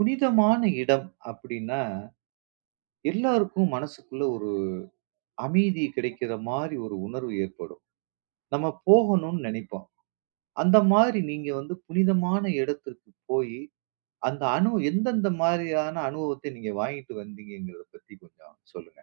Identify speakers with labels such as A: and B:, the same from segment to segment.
A: புனிதமான இடம் அப்படின்னா, எல்லாருக்கும் மனசுக்குள்ள ஒரு அமைதி கிடைக்கிற மாரி ஒரு உணர்வு ஏற்படும். நம்ம போகணும்னு நினைப்போம். அந்த மாதிரி நீங்க வந்து புனிதமான இடத்திற்கு போயி, அந்த அனு எந்தெந்த மாதிரியான அனுபவத்தை நீங்க வாங்கிட்டு வந்தீங்கங்கிறத பத்தி கொஞ்சம் சொல்லுங்க.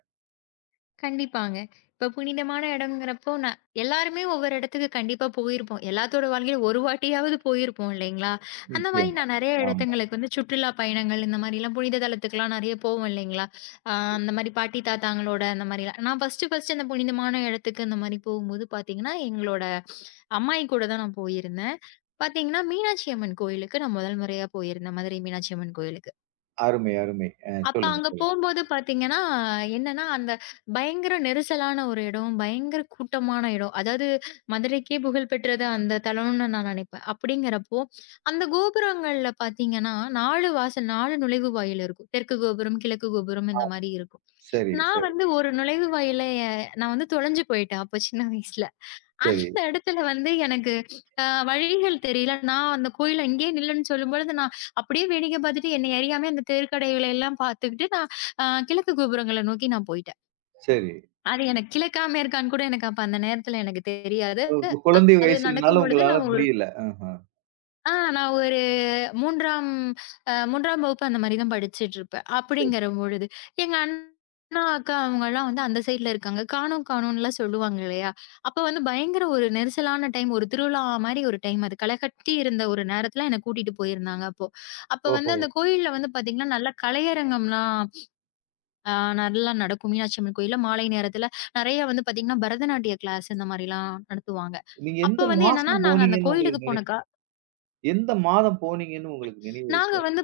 B: கண்டிப்பாங்க. இப்ப புனிதமான இடம்ங்கிறப்போ, நான் எல்லாருமே ஒவ்வொரு இடத்துக்கு கண்டிப்பா போயிருப்போம். எல்லாத்தோட வாழ்க்கையிலும் ஒரு வாட்டியாவது போயிருப்போம் இல்லைங்களா? அந்த மாரி
A: நிச்சயமா.
B: நான் நெறைய
A: ஆமா.
B: இடத்துங்களுக்கு வந்து சுற்றுலா பயணங்கள் இந்த மாரிலாம் புனித தலத்துக்குலாம் நெறைய போவோம் இல்லைங்களா? அ அந்த மாரி பாட்டி தாத்தாங்களோட அந்த மாரிலாம். நான் ஃபர்ஸ்ட்டு ஃபர்ஸ்ட்டு அந்த புனிதமான இடத்துக்கு அந்த மாரி போகும்போது பார்த்தீங்கன்னா, எங்களோட அம்மாயி கூட தான் நான் போயிருந்தேன். பார்த்தீங்கன்னா, மீனாட்சி அம்மன் கோயிலுக்கு நான் முதல் முறையா போயிருந்தேன். மதுரை மீனாட்சி அம்மன் கோயிலுக்கு.
A: அருமை, அருமை.
B: அப்ப
A: சொல்லுங்க,
B: அங்க
A: சொல்லுங்க.
B: போம்போது பார்த்தீங்கன்னா, என்னன்னா அந்த பயங்கர நெரிசலான ஒரு இடம், பயங்கர கூட்டமான இடம். அதாவது மதுரைக்கே புகழ் பெற்றது அந்த தலம்னு நான் நினைப்பேன். அப்படிங்கிறப்போ, அந்த கோபுரங்கள்ல பார்த்தீங்கன்னா, 4 வாசல் 4 நுழைவுவாயில் இருக்கும். தெற்கு கோபுரம், கிழக்கு கோபுரம்
A: ஆ
B: இந்த மாரி இருக்கும்.
A: சரி,
B: நான்
A: சரி,
B: வந்து ஒரு நுழைவு வாயில நான் வந்து தொலைஞ்சு போயிட்டேன் அப்ப சின்ன வயசுல.
A: சரி,
B: அந்த இடத்துல வந்து எனக்கு அ வழிகள் தெரியல. நான் அந்த கோயில்ல இங்கேயே நில்லுன்னு சொல்லும்பொழுது, நான் அப்படியே வேடிக்கை பார்த்துட்டு என்னை அறியாம அந்த தெருக்கடைகள எல்லாம் பார்த்துக்கிட்டு நான் கிழக்கு கோபுரங்கள நோக்கி நான் போயிட்டேன்.
A: சரி.
B: அது எனக்கு கிழக்கா மேற்கான்னு கூட எனக்கு அப்ப அந்த நேரத்துல எனக்கு தெரியாது.
A: உங்க குழந்தை
B: அது
A: வயசுலனால
B: நடக்கும்பொழுது
A: உங்களால
B: நான் ஒரு
A: முடியல. ஆஹ.
B: ஆ நான் ஒரு 3ஆம் அ 3ஆம் வகுப்பு அந்த மாரி தான் படிச்சுட்டுருப்பேன்.
A: சரி.
B: அப்படிங்கிற பொழுது, எங்க அண்ணா, அக்கா அவங்கலாம் வந்து அந்த சைட்ல இருக்காங்க. காணோம் காணோம்ன்லாம் சொல்லுவாங்க இல்லையா? அப்ப வந்து பயங்கர ஒரு நெரிசலான டைம், ஒரு திருவிழா மாரி ஒரு டைம் அது. களைகட்டி இருந்த ஒரு நேரத்துல என்ன கூட்டிட்டு போயிருந்தாங்க அப்போ. அப்ப வந்து
A: ஓஹோ!
B: அந்த கோயில்ல வந்து பாத்தீங்கன்னா, நல்லா கலையரங்கம்லாம் அ நல்லா நடக்கும். மீனாட்சி அம்மன் கோயில்ல மாலை நேரத்துல நெறைய வந்து பாத்தீங்கன்னா, பரதநாட்டிய கிளாஸ் இந்த மாரிலாம் நடத்துவாங்க.
A: நீங்க
B: அப்ப
A: எந்த
B: வந்து என்னன்னா,
A: மாசம்
B: நாங்க அந்த
A: போனீங்கன்னு
B: கோயிலுக்கு
A: உங்களுக்கு நினை
B: போனக்கா
A: எந்த மாதம் போனீங்கன்னு உங்களுக்கு நினைவு?
B: நாங்க வந்து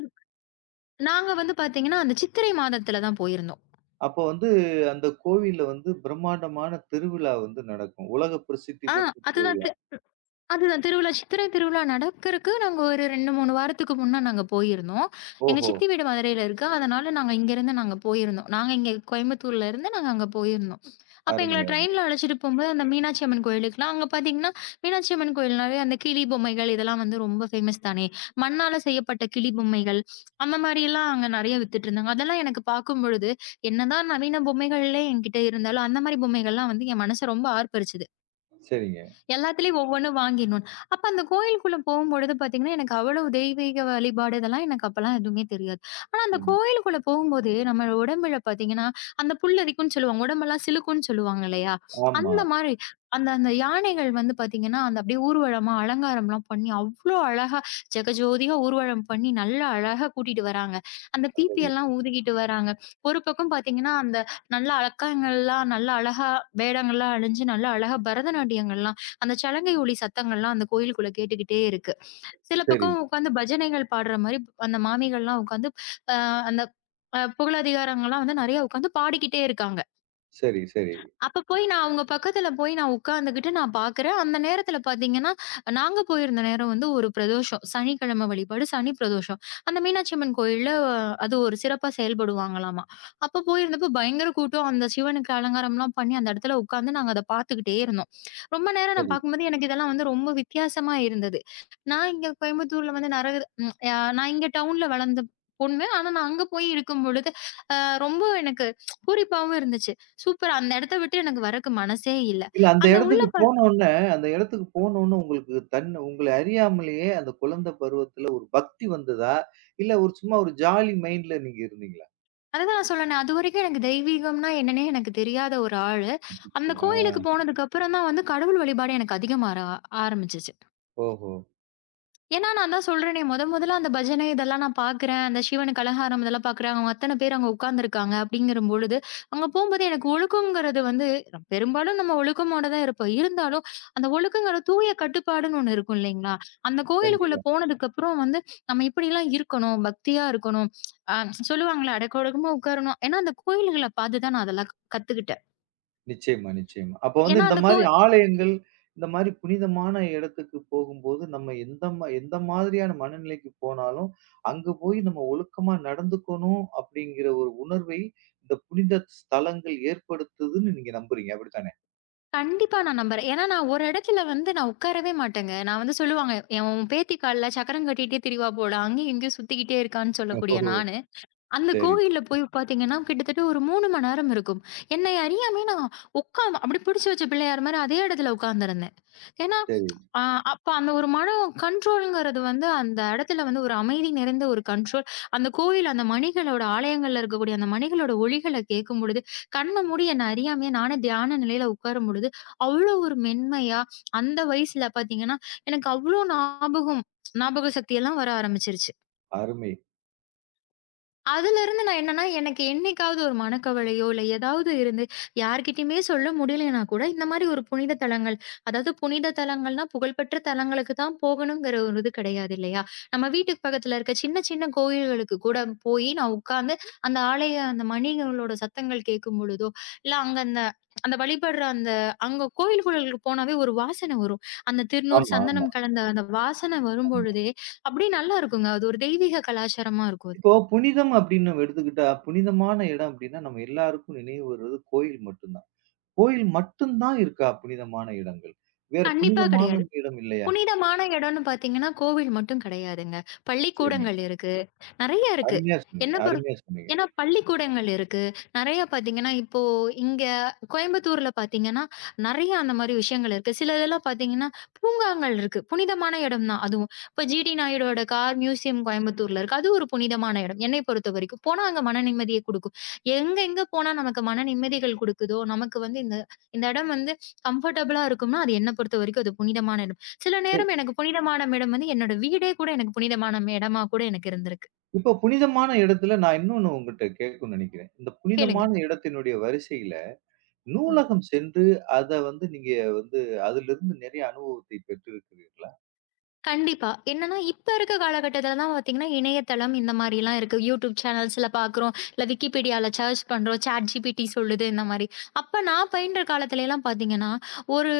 B: நாங்க வந்து பார்த்தீங்கன்னா, அந்த சித்திரை மாதத்துல தான் போயிருந்தோம்.
A: அப்ப வந்து அந்த கோவில்ல வந்து பிரம்மாண்டமான திருவிழா வந்து நடக்கும். உலக பிரசித்தி
B: ஆ
A: பெற்ற
B: அதுதான்
A: திருவிழா.
B: அதுதான் திருவிழா சித்திரை திருவிழா நடக்கறக்கு நாங்க ஒரு 2, 3 வாரத்துக்கு முன்ன நாங்க போயிருந்தோம். எங்க
A: ஓஹோ!
B: சித்தி வீடு மதுரையில இருக்கு. அதனால நாங்க இங்கருந்து நாங்க போயிருந்தோம். நாங்க இங்க கோயம்புத்தூர்ல இருந்து நாங்க அங்க போயிருந்தோம். அப்ப
A: அருமை,
B: எங்கள
A: அருமை.
B: ட்ரெயின்ல அழைச்சிட்டு போம்போது அந்த மீனாட்சி அம்மன் கோயிலுக்குலாம் அங்க பார்த்தீங்கன்னா, மீனாட்சி அம்மன் கோயில்னாவே அந்த கிளி பொம்மைகள் இதெல்லாம் வந்து ரொம்ப ஃபேமஸ் தானே! மண்ணால செய்யப்பட்ட கிளி பொம்மைகள், அந்த மாரியெல்லாம் அங்க நெறைய வித்துட்டுருந்தாங்க. அதெல்லாம் எனக்கு பார்க்கும்பொழுது, என்னதான் நவீன பொம்மைகள்லே என்கிட்ட இருந்தாலும், அந்த மாரி பொம்மைகள்லாம் வந்து என் மனச ரொம்ப ஆர்ப்பரிச்சுது.
A: சரிங்க.
B: எல்லாத்துலயும் ஒவ்வொன்னு வாங்கிடணும். அப்ப அந்த கோயிலுக்குள்ள போகும்பொழுது பார்த்தீங்கன்னா, எனக்கு அவ்வளவு தெய்வீக வழிபாடு இதெல்லாம் எனக்கு அப்பலாம் எதுவுமே தெரியாது. ஆனா அந்த
A: ம்.
B: கோயிலுக்குள்ள போகும்போது, நம்ம உடம்புல பார்த்தீங்கன்னா, அந்த புல் அரிக்கும்ன்னு சொல்லுவாங்க. உடம்பெல்லாம் சிலுக்கும்ன்னு சொல்லுவாங்க இல்லையா?
A: ஆமா.
B: அந்த மாரி அந்த அந்த யானைகள் வந்து பார்த்தீங்கன்னா, அந்த அப்படியே ஊர்வலமா அலங்காரம்லாம் பண்ணி அவ்ளோ அழகா ஜெகஜோதியா ஊர்வலம் பண்ணி நல்லா அழகா கூட்டிட்டு வராங்க. அந்த பீப்பி
A: சரி,
B: எல்லாம் ஊதிக்கிட்டு வராங்க. ஒரு பக்கம் பார்த்தீங்கன்னா, அந்த நல்லா அலங்காரங்கள்லாம் நல்லா அழகா வேடங்கள்லாம் அணிஞ்சு நல்லா அழகா பரதநாட்டியங்கள்லாம் அந்த சலங்கை ஒலி சத்தங்கள்லாம் அந்த கோயிலுக்குள்ள கேட்டுக்கிட்டே இருக்கு. சில
A: சரி,
B: பக்கம் உட்காந்து பஜனைகள் பாடுற மாரி அந்த மாமிகள்லாம் உட்காந்து அ அந்த அ புகழதிகாரங்கள்லாம் வந்து நெறைய உட்காந்து பாடிக்கிட்டே இருக்காங்க.
A: சரி, சரி,
B: அப்ப போய் நான் அவங்க பக்கத்துல போய் நான் உட்கார்ந்துகிட்டு நான் பார்க்குறேன். அந்த நேரத்துல பார்த்தீங்கன்னா, நாங்க போயிருந்த நேரம் வந்து ஒரு பிரதோஷம். சனிக்கிழமை வழிபாடு, சனி பிரதோஷம். அந்த மீனாட்சி அம்மன் கோயில்ல அது ஒரு சிறப்பா செயல்படுவாங்களாமா. அப்ப போயிருந்தப்போ பயங்கர கூட்டம். அந்த சிவனுக்கு அலங்காரம்லாம் பண்ணி அந்த இடத்துல உட்கார்ந்து நாங்க அத பார்த்துக்கிட்டே இருந்தோம். ரொம்ப நேரம் நான்
A: சரி.
B: பார்க்கும்போது எனக்கு இதெல்லாம் வந்து ரொம்ப வித்தியாசமா இருந்தது. நான் இங்க கோயம்புத்தூர்ல வந்து நெற ம் அ நான் இங்க டவுன்ல வளர்ந்த பொண்ணு. ஆனா நான் அங்க போய் இருக்கும் பொழுது, அ ரொம்ப எனக்கு பூரிப்பாவும் இருந்துச்சு. சூப்பர். அந்த இடத்த விட்டு எனக்கு வரக்கு மனசே இல்ல.
A: இல்ல அந்த
B: அந்த உள்ள
A: இடத்துக்கு போனோனே அந்த இடத்துக்கு போனோனே உங்களுக்கு தன்ன உங்கள அறியாமலேயே அந்த குழந்தை பருவத்துல ஒரு பக்தி வந்ததா? இல்ல ஒரு சும்மா ஒரு ஜாலி மைண்ட்ல நீங்க இருந்தீங்களா?
B: அதுதான் நான் சொன்னேனே, அதுவரைக்கும் எனக்கு தெய்வீகம்னா என்னன்னே எனக்கு தெரியாத ஒரு ஆளு. அந்த கோயிலுக்கு
A: ஆ.
B: போனதுக்கு அப்புறம் தான் வந்து கடவுள் வழிபாடு எனக்கு அதிகமா ஆரம்பிச்சுச்சு.
A: ஓஹோ!
B: ஏன்னா, நான் தான் சொல்றேனே, மொதல்ல அந்த பஜனை இதெல்லாம் நான் பார்க்குறேன். அந்த சிவனுக்கு அலங்காரம் இதெல்லாம் பார்க்குறேன். அவங்க அத்தன பேர் அங்க உட்கார்ந்துருக்காங்க அப்படிங்கிறம்பொழுது, அங்க போம்போது எனக்கு ஒழுக்கங்கிறது வந்து பெரும்பாலும் நம்ம ஒழுக்கமோட தான் இருப்போம். இருந்தாலும், அந்த ஒழுக்கங்கிற தூய கட்டுப்பாடுன்னு ஒண்ணு இருக்கும் இல்லைங்களா? அந்த கோயிலுக்குள்ள
A: கண்டிப்பா.
B: போனதுக்கப்புறம் வந்து, நம்ம இப்படிலாம் இருக்கணும், பக்தியா இருக்கணும். அ சொல்லுவாங்கல்ல, அடக்க ஒடுக்கமா உட்காரணும். ஏன்னா, அந்த கோயில்கள பார்த்து தான் நான் அதெல்லாம் கத்துக்கிட்டேன்.
A: நிச்சயமா, நிச்சயமா. அப்ப வந்து
B: ஏன்னா,
A: இந்த
B: அந்த கோ
A: மாரி ஆலயங்கள், இந்த மாரி புனிதமான இடத்துக்கு போகும்போது, நம்ம எந்த மாதிரியான மனநிலைக்கு போனாலும், அங்க போய் நம்ம ஒழுக்கமா நடந்துக்கணும் அப்படிங்கிற ஒரு உணர்வை, இந்த புனித ஸ்தலங்கள் ஏற்படுத்துதுன்னு நீங்க நம்புறீங்க. அப்படித்தானே?
B: கண்டிப்பா நான் நம்புறேன். ஏன்னா, நான் ஒரு இடத்துல வந்து நான் உட்காரவே மாட்டேங்க. நான் வந்து சொல்லுவாங்க, "என் உன் பேத்தி கால்ல சக்கரம் கட்டிட்டே திரிவா போல, அங்கேயும் இங்கேயும் சுத்திக்கிட்டே இருக்கான்னு" சொல்லக்கூடிய
A: ஓஹோ!
B: நானு, அந்த
A: சரி,
B: கோவில்ல போய் பார்த்தீங்கன்னா, கிட்டத்தட்ட ஒரு 3 மணி நேரம் இருக்கும். என்னை அறியாமயே நான் உட்காந்து அப்படியே பிடிச்சு வச்ச பிள்ளையார் மாரி அதே இடத்துல உட்கார்ந்திருந்தேன். ஏன்னா,
A: சரி.
B: அ அப்ப அந்த ஒரு மன கண்ட்ரோல்ங்கிறது வந்து அந்த இடத்துல வந்து ஒரு அமைதி நிறைந்த ஒரு கண்ட்ரோல். அந்த கோயில் அந்த மணிகளோட ஆலயங்கள்ல இருக்கக்கூடிய அந்த மணிகளோட ஒலிகள கேட்கும்பொழுது, கண்ண மூடி என்ன அறியாமயே நானே தியான நிலையில உட்காரும் பொழுது, அவ்ளோ ஒரு மென்மையா அந்த வயசுல பார்த்தீங்கன்னா, எனக்கு அவ்ளோ ஞாபக சக்தியெல்லாம் வர ஆரம்பிச்சுருச்சு.
A: அருமை.
B: அதுலருந்து நான் என்னன்னா, எனக்கு என்னைக்காவது ஒரு மனக்கவலையோ, இல்ல ஏதாவது இருந்து யார்கிட்டயுமே சொல்ல முடியலன்னா கூட, இந்த மாரி ஒரு புனித தலங்கள், அதாவது புனித தலங்கள்னா புகழ்பெற்ற தலங்களுக்கு தான் போகணுங்கிற ஒரு இது கிடையாது இல்லையா? நம்ம வீட்டுக்கு பக்கத்துல இருக்க சின்ன சின்ன கோயில்களுக்கு கூட போயி, நான் உட்கார்ந்து அந்த ஆலய அந்த மணிகளோட சத்தங்கள் கேட்கும் பொழுதோ, இல்ல அங்க அந்த அந்த வழிபடுற அந்த அங்க கோயில்களுக்கு போனாவே ஒரு வாசனை வரும். அந்த திருநூறு,
A: ஆமா, ஆமா,
B: சந்தனம் கலந்த அந்த வாசனை
A: ஆமா.
B: வரும்பொழுதே, அப்படியே நல்லாருக்குங்க. அது ஒரு தெய்வீக கலாச்சாரமா இருக்கும் அது.
A: இப்போ புனிதம் அப்படின்னு நம்ம எடுத்துக்கிட்டா, புனிதமான இடம் அப்படின்னா, நம்ம எல்லாருக்கும் நினைவு வருவது கோயில் மட்டும்தான். கோயில் மட்டும் தான் இருக்கா புனிதமான இடங்கள்? வேற
B: கண்டிப்பா
A: புனிதமான
B: கிடையாது.
A: இடம் இல்லையா?
B: புனிதமான இடம்னு பார்த்தீங்கன்னா, கோவில் மட்டும் கிடையாதுங்க.
A: சரி.
B: பள்ளிக்கூடங்கள் இருக்கு. நெறைய இருக்கு.
A: அருமையா சொன்னீங்க,
B: என்ன பொறு
A: அருமையா சொன்னீங்க.
B: ஏன்னா பள்ளிக்கூடங்கள் இருக்கு. நெறைய பார்த்தீங்கன்னா, இப்போ இங்க கோயம்புத்தூர்ல பார்த்தீங்கன்னா, நெறைய அந்த மாரி விஷயங்கள் இருக்கு. சில இதெல்லாம் பார்த்தீங்கன்னா, பூங்காங்கள் இருக்கு. புனிதமான இடம் தான் அதுவும். இப்ப ஜிடி நாயுடோட கார் மியூசியம் கோயம்புத்தூர்ல இருக்கு. அது ஒரு புனிதமான இடம். என்னை பொறுத்தவரைக்கும். போனா அங்க மன நிம்மதிய குடுக்கும். எங்க எங்க போனா நமக்கு மன நிம்மதிகள் குடுக்குதோ, நமக்கு வந்து இந்த இந்த இடம் வந்து கம்ஃபர்டபுளா இருக்கும்னா, அது என்ன பொறுத்தவரைக்கும் அது புனிதமான இடம். சில
A: சரி,
B: நேரம் எனக்கு புனிதமான இடம் வந்து என்னோட வீடே கூட எனக்கு புனிதமான இடமா கூட எனக்கு இருந்திருக்கு.
A: இப்ப புனிதமான இடத்துல நான் இன்னொன்னு உங்கட்ட கேட்கணும்னு நினைக்கிறேன். இந்த
B: கேளுங்க.
A: புனிதமான இடத்தினுடைய வரிசையில
B: ம்.
A: நூலகம் சென்று அத வந்து நீங்க வந்து அதிலிருந்து நிறைய அனுபவத்தை பெற்றிருக்கிறீர்களா?
B: கண்டிப்பா. என்னன்னா, இப்ப இருக்க காலகட்டத்துல தான் பாத்தீங்கன்னா, இணையதளம் இந்த மாரிலாம் இருக்கு. YouTube சேனல்ஸ்ல பாக்குறோம். இல்ல Wikipediaல சர்ச் பண்றோம். ChatGPT சொல்லுது இந்த மாரி. அப்ப நான் பயின்ற காலத்துலலாம் பாத்தீங்கன்னா, ஒரு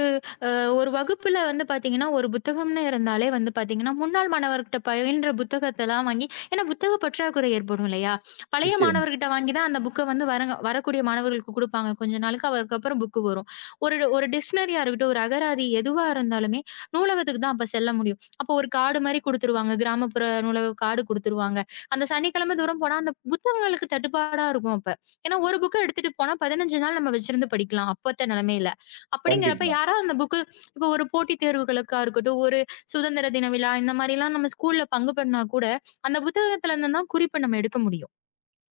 B: அ ஒரு வகுப்புல வந்து பார்த்தீங்கன்னா, ஒரு புத்தகம்னு இருந்தாலே வந்து பார்த்தீங்கன்னா, முன்னாள் மாணவர்கிட்ட பயின்ற புத்தகத்தலாம் வாங்கி ஏன்னா புத்தக பற்றாக்குறை ஏற்படும் இல்லையா? பழைய
A: நிச்சயமா.
B: மாணவர்கிட்ட வாங்கி தான் அந்த புக்க வந்து வரங்க வரக்கூடிய மாணவர்களுக்கு குடுப்பாங்க. கொஞ்ச நாளுக்கு அதுக்கப்புறம் புக்கு வரும். ஒரு ஒரு டிக்ஷனரியா இருக்கட்டும், ஒரு அகராதி எதுவா இருந்தாலுமே நூலகத்துக்கு தான் அப்ப செல்ல முடியும். அப்போ ஒரு கார்டு மாரி குடுத்துருவாங்க. கிராமப்புற நூலக கார்டு குடுத்துருவாங்க. அந்த சனிக்கிழமை தூரம் போனா அந்த புத்தகங்களுக்கு தட்டுப்பாடா இருக்கும் அப்ப. ஏன்னா ஒரு புக்க எடுத்துட்டு போனா 15 நாள் நம்ம வச்சிருந்து படிக்கலாம். அப்பத்த நிலைமையில. அப்படிங்கிறப்ப
A: கண்டிப்பா,
B: யாராவது அந்த புக்கு இப்போ ஒரு போட்டித் தேர்வுகளுக்கா இருக்கட்டும், ஒரு சுதந்திர தின விழா இந்த மாரிலாம் நம்ம ஸ்கூல்ல பங்கு பண்ணா கூட, அந்த புத்தகத்துல இருந்து தான் குறிப்பு நம்ம எடுக்க முடியும்.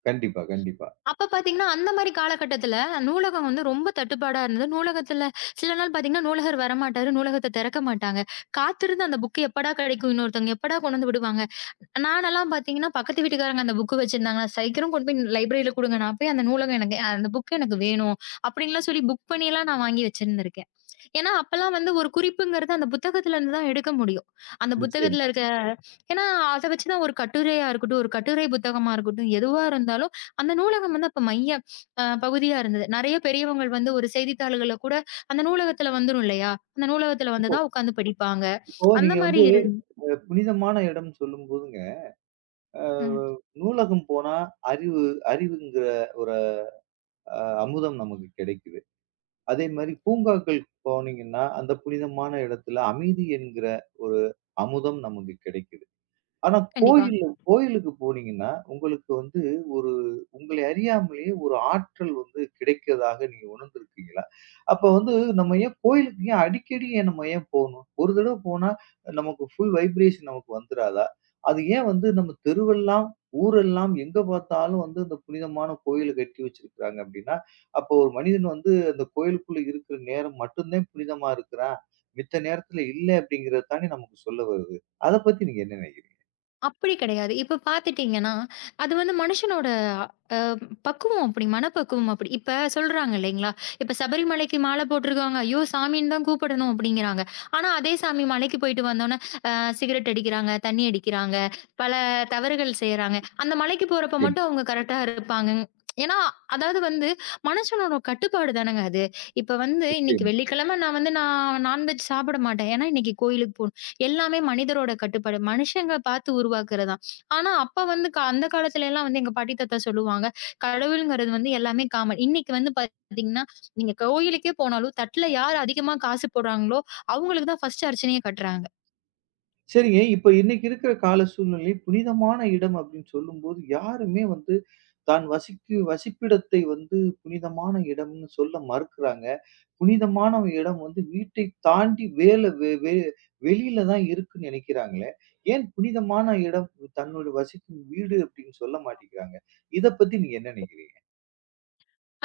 A: கண்டிப்பா, கண்டிப்பா.
B: அப்ப பார்த்தீங்கன்னா, அந்த மாரி காலகட்டத்துல நூலகம் வந்து ரொம்ப தட்டுப்பாடா இருந்தது. நூலகத்துல சில நாள் பார்த்தீங்கன்னா, நூலகர் வரமாட்டாரு, நூலகத்த திறக்க மாட்டாங்க. காத்திருந்து அந்த புக்கு எப்படா கிடைக்கும், இன்னொருத்தவங்க எப்படா கொண்டு வந்து விடுவாங்க. நானெல்லாம் பார்த்தீங்கன்னா, பக்கத்து வீட்டுக்காரங்க அந்த புக்கு வச்சிருந்தாங்கன்னா, "சீக்கிரம் கொண்டு போய் லைப்ரரியில குடுங்க. நான் போய் அந்த நூலகம் எனக்கு அந்த புக் எனக்கு வேணும்." அப்படின்லாம் சொல்லி புக் பண்ணிலாம் நான் வாங்கி வச்சிருந்திருக்கேன். ஏன்னா, அப்பல்லாம் வந்து ஒரு குறிப்புங்கிறது அந்த புத்தகத்துல இருந்து தான் எடுக்க முடியும். அந்த புத்தகத்துல
A: நிச்சயமா.
B: இருக்க ஏன்னா அத வச்சு தான் ஒரு கட்டுரையா இருக்கட்டும், ஒரு கட்டுரை புத்தகமா இருக்கட்டும், எதுவா இருந்தாலும் அந்த நூலகம் வந்து அப்ப மைய பகுதியா இருந்தது. நெறைய பெரியவங்கள் வந்து ஒரு செய்தித்தாள்கள்ல கூட அந்த நூலகத்துல வந்துரும் இல்லையா? அந்த நூலகத்துல வந்து
A: இப்போ
B: தான் உட்காந்து படிப்பாங்க.
A: இப்போ
B: அந்த
A: நீங்க வந்து
B: மாரி இருந்
A: புனிதமான இடம்னு சொல்லும்போதுங்க, அ
B: ம்.
A: நூலகம் போனா அறிவு அறிவுங்கிற ஒரு அ அமுதம் நமக்கு கிடைக்கும். அதே மாரி பூங்காக்களுக்கு போனீங்கன்னா, அந்த புனிதமான இடத்துல அமைதி என்கிற ஒரு அமுதம் நமக்கு கிடைக்குது. ஆனா
B: கண்டிப்பா.
A: கோயிலுக்கு போனீங்கன்னா, உங்களுக்கு வந்து ஒரு உங்களை அறியாமலேயே ஒரு ஆற்றல் வந்து கிடைக்கிறதாக நீங்க உணர்ந்திருக்கீங்களா? அப்ப வந்து நம்ம ஏன் கோயிலுக்கு ஏன் அடிக்கடி ஏன் நம்ம ஏன் போணும்? ஒரு தடவ போனா நமக்கு ஃபுல் வைப்ரேஷன் நமக்கு வந்துராதா? அது ஏன் வந்து நம்ம தெருவெல்லாம், ஊரெல்லாம் எங்க பார்த்தாலும் வந்து இந்த புனிதமான கோயில கட்டி வச்சிருக்கிறாங்க அப்டின்னா, அப்போ ஒரு மனிதன் வந்து அந்த கோயிலுக்குள்ள இருக்கிற நேரம் மட்டும் தான் புனிதமா இருக்கிறான். மித்த நேரத்துல இல்ல அப்டிங்கிறது தானே நமக்கு சொல்ல வருது. அத பத்தி நீங்க என்ன நினைக்கிறீங்க?
B: அப்படி கிடையாது. இப்ப பார்த்துட்டீங்கன்னா, அது வந்து மனுஷனோட அ பக்குவம் அப்படி, மனப்பக்குவம் அப்படி. இப்ப சொல்றாங்க இல்லைங்களா? இப்ப "சபரிமலைக்கு மாலை போட்டிருக்காங்க. ஐயோ! சாமின்னு தான் கூப்பிடணும்." அப்படிங்கிறாங்க. ஆனா, அதே சாமி மலைக்கு போயிட்டு வந்தோனே, அ சிகரெட் அடிக்கிறாங்க, தண்ணி அடிக்கிறாங்க, பல தவறுகள் செய்றாங்க. அந்த மலைக்கு போறப்ப
A: நிச்சயமா,
B: மட்டும் அவங்க கரெக்ட்டா இருப்பாங்க. ஏன்னா, அதாவது வந்து மனுஷனோட கட்டுப்பாடு தானங்க அது. இப்ப வந்து, "இன்னைக்கு
A: நிச்சயமா.
B: வெள்ளிக்கிழமை நான் வந்து நான் நான்வெஜ் சாப்பிட மாட்டேன். ஏன்னா, இன்னைக்கு கோயிலுக்கு போணும்." எல்லாமே மனிதரோட கட்டுப்பாடு. மனுஷங்க பார்த்து உருவாக்குறது தான். ஆனா, அப்ப வந்து அந்த காலத்துல எல்லாம் வந்து எங்க பாட்டி, தாத்தா சொல்லுவாங்க. கடவுள்ங்கிறது வந்து எல்லாமே காமன். இன்னைக்கு வந்து பார்த்தீங்கன்னா, நீங்க கோயிலுக்கே போனாலும் தட்டுல யார் அதிகமா காசு போடுறாங்களோ, அவங்களுக்கு தான் ஃபர்ஸ்ட் அர்ச்சனையே கட்டுறாங்க.
A: சரிங்க. இப்ப இன்னைக்கு இருக்கிற கால சூழ்நிலை புனிதமான இடம் அப்படின்னு சொல்லும்போது, யாருமே வந்து தான் வசிப்பிடத்தை வந்து புனிதமான இடம்னு சொல்ல மறுக்கிறாங்க. புனிதமான இடம் வந்து வீட்டை தாண்டி வேல வெ வெ வெளியில தான் இருக்குன்னு நினைக்கிறாங்களே. ஏன் புனிதமான இடம் தன்னோட வசிக்கும் வீடு அப்படின்னு சொல்ல மாட்டேங்கிறாங்க. இத பத்தி நீங்க என்ன நினைக்கிறீங்க?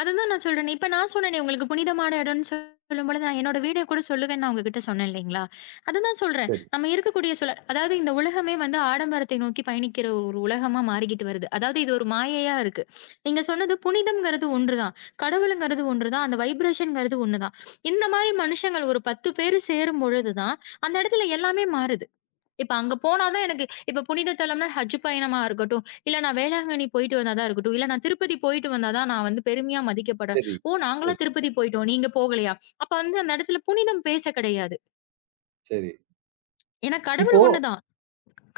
B: அதுதான் நான் சொல்றேனே. இப்ப நான் சொன்னேனே உங்களுக்கு புனிதமான இடம்னு சொல்லும்பொழுது, நான் என்னோட வீட கூட சொல்லுவேன்னு நான் உங்ககிட்ட சொன்னேன் இல்லைங்களா? அதுதான் சொல்றேன்.
A: சரி,
B: நம்ம இருக்கக்கூடிய சூழல் அதாவது இந்த உலகமே வந்து ஆடம்பரத்தை நோக்கி பயணிக்கிற ஒரு உலகமா மாறிக்கிட்டு வருது. அதாவது இது ஒரு மாயையா இருக்கு. நீங்க சொன்னது புனிதம்ங்கிறது ஒன்றுதான். கடவுளுங்கிறது ஒன்றுதான். அந்த வைப்ரேஷன்ங்கிறது ஒண்ணுதான். இந்த மாரி மனுஷங்கள் ஒரு 10 பேரு சேரும் பொழுது தான், அந்த இடத்துல எல்லாமே மாறுது. இப்ப அங்க போனா தான் எனக்கு இப்ப புனித தலம்னா ஹஜ் பயணமா இருக்கட்டும், இல்ல நான் வேளாங்கண்ணி போயிட்டு வந்தா தான் இருக்கட்டும், இல்ல நான் திருப்பதி போயிட்டு வந்தா தான் நான் வந்து பெருமையா மதிக்கப்படுறேன்.
A: சரி,
B: ஓ!
A: சரி,
B: நாங்கலாம் திருப்பதி போயிட்டோம். நீங்க போகலையா? அப்ப வந்து அந்த இடத்துல புனிதம் பேச கிடையாது.
A: சரி.
B: ஏன்னா கடவுள்
A: இப்போ
B: ஒண்ணு தான்.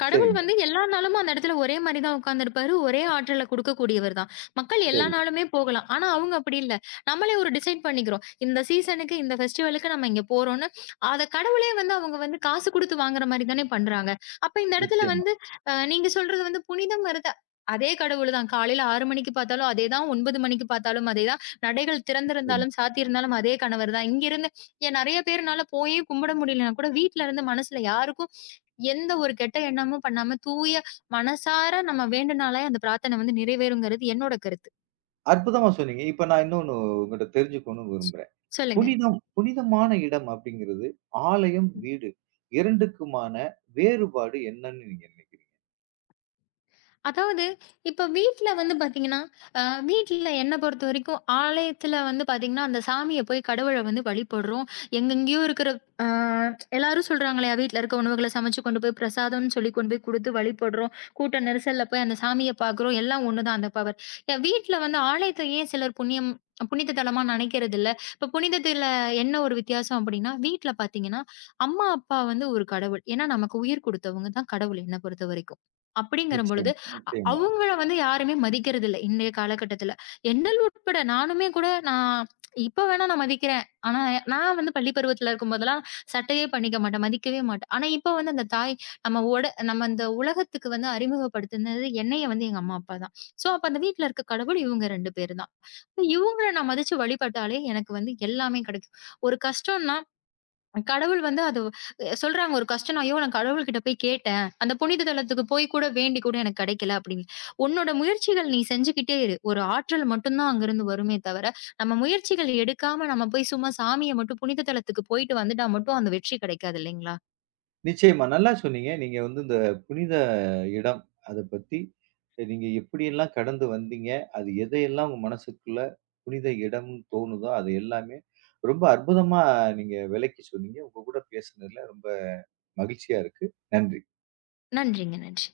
B: கடவுள்
A: சரிங்க.
B: வந்து எல்லா நாளுமும் அந்த இடத்துல ஒரே மாரி தான் உட்கார்ந்திருப்பாரு. ஒரே ஆற்றல குடுக்கக்கூடியவர் தான். மக்கள் எல்லா
A: சரி.
B: நாளுமே போகலாம். ஆனா, அவங்க அப்படி இல்ல. நம்மளே ஒரு டிசைட் பண்ணிக்கிறோம். இந்த சீசனுக்கு, இந்த ஃபெஸ்டிவலுக்கு நம்ம இங்க போறோம்ன்னு. அத கடவுளே வந்து அவங்க வந்து காசு குடுத்து வாங்குற மாரி தானே பண்றாங்க. அப்ப இந்த இடத்துல
A: நிச்சயமா.
B: வந்து நீங்க சொல்றது வந்து புனிதம் வருது. அதே கடவுள் தான். காலையில 6 மணிக்கு பார்த்தாலும் அதே தான். 9 மணிக்கு பார்த்தாலும் அதே தான். நடைகள் திறந்திருந்தாலும், சாத்தியிருந்தாலும் அதே கணவர் தான். இங்கிருந்து ஏன் நெறைய பேர்னால போயே கும்பிட முடியலன்னா கூட வீட்ல இருந்து மனசுல யாருக்கும் எந்த ஒரு கெட்ட எண்ணமும் பண்ணாம, தூய மனசார நம்ம வேண்டுனாலே அந்த பிரார்த்தனை வந்து நிறைவேறுங்கிறது என்னோட கருத்து.
A: அற்புதமா சொன்னீங்க. இப்ப நான் இன்னொன்னு உங்கட்ட தெரிஞ்சுக்கணும்னு விரும்புறேன்.
B: சொல்லுங்க.
A: புனிதமான இடம் அப்படிங்கிறது ஆலயம், வீடு 2க்குமான வேறுபாடு என்னன்னு நீங்க நினைக்கிறீங்க?
B: அதாவது, இப்ப வீட்ல வந்து பாத்தீங்கன்னா, அ வீட்ல என்ன பொறுத்த வரைக்கும் ஆலயத்துல வந்து பாத்தீங்கன்னா, அந்த சாமிய போய் கடவுள வந்து வழிபடுறோம். எங்கெங்கேயோ இருக்கிற அ எல்லாரும் சொல்றாங்க இல்லையா? வீட்ல இருக்க உணவுகள சமைச்சு கொண்டு போய் பிரசாதம்னு சொல்லி கொண்டு போய் குடுத்து வழிபடுறோம். கூட்ட நெரிசல்ல போய் அந்த சாமிய பாக்குறோம். எல்லாம் ஒண்ணுதான் அந்த பவர். வீட்ல வந்து ஆலயத்த ஏன் சிலர் புண்ணியம் புனித தலமா நினைக்கிறதில்ல? இப்ப புனிதத்துல என்ன ஒரு வித்தியாசம் அப்படின்னா, வீட்ல பாத்தீங்கன்னா, அம்மா, அப்பா வந்து ஒரு கடவுள். ஏன்னா நமக்கு உயிர் குடுத்தவங்க தான் கடவுள் என்ன பொறுத்தவரைக்கும். அப்படிங்கிற பொழுது,
A: நிச்சயமா, நிச்சயமா,
B: அவங்கள வந்து யாருமே மதிக்கிறதில்ல, இன்றைய காலகட்டத்தில. என்னல் உட்பட நானுமே கூட நான் இப்ப வேணா நான் மதிக்கிறேன். ஆனா, நான் வந்து பள்ளி பருவத்தில இருக்கும்போதெல்லாம் சட்டையே பண்ணிக்க மாட்டேன். மதிக்கவே மாட்டேன். ஆனா, இப்ப வந்து அந்த தாய் நம்ம உட நம்ம இந்த உலகத்துக்கு வந்து அறிமுகப்படுத்தினது என்னைய வந்து எங்க அம்மா, அப்பா தான். ஸோ, அப்ப அந்த வீட்ல இருக்க கடவுள் இவங்க 2 பேரு தான். இவங்கள நான் மதிச்சு வழிபட்டாலே எனக்கு வந்து எல்லாமே கிடைக்கும். ஒரு கஷ்டம்னா கடவுள் வந்து அது சொல்றாங்க ஒரு கஷ்டம் "ஐயோ! நான் கடவுள்கிட்ட போய் கேட்டேன். அந்த புனித தலத்துக்கு போய் கூட வேண்டி கூட எனக்கு கிடைக்கல" அப்படின்னு. உன்னோட முயற்சிகள் நீ செஞ்சுகிட்டே இரு. ஒரு ஆற்றல் மட்டும் தான் அங்கருந்து வருமே தவிர, நம்ம முயற்சிகள் எடுக்காம நம்ம போய் சும்மா சாமிய மட்டும் புனித தலத்துக்கு போயிட்டு வந்துட்டா மட்டும் அந்த வெற்றி கிடைக்காது இல்லைங்களா?
A: நிச்சயமா. நல்லா சொன்னீங்க. நீங்க வந்து இந்த புனித இடம் அத பத்தி நீங்க எப்படியெல்லாம் கடந்து வந்தீங்க? அது எதையெல்லாம் உங்க மனசுக்குள்ள புனித இடம்னு தோணுதோ, அது எல்லாமே ரொம்ப அற்புதமா நீங்க விளக்கி சொன்னீங்க. உங்க கூட பேசுனதுல ரொம்ப மகிழ்ச்சியா இருக்கு. நன்றி.
B: நன்றிங்க, நன்றி.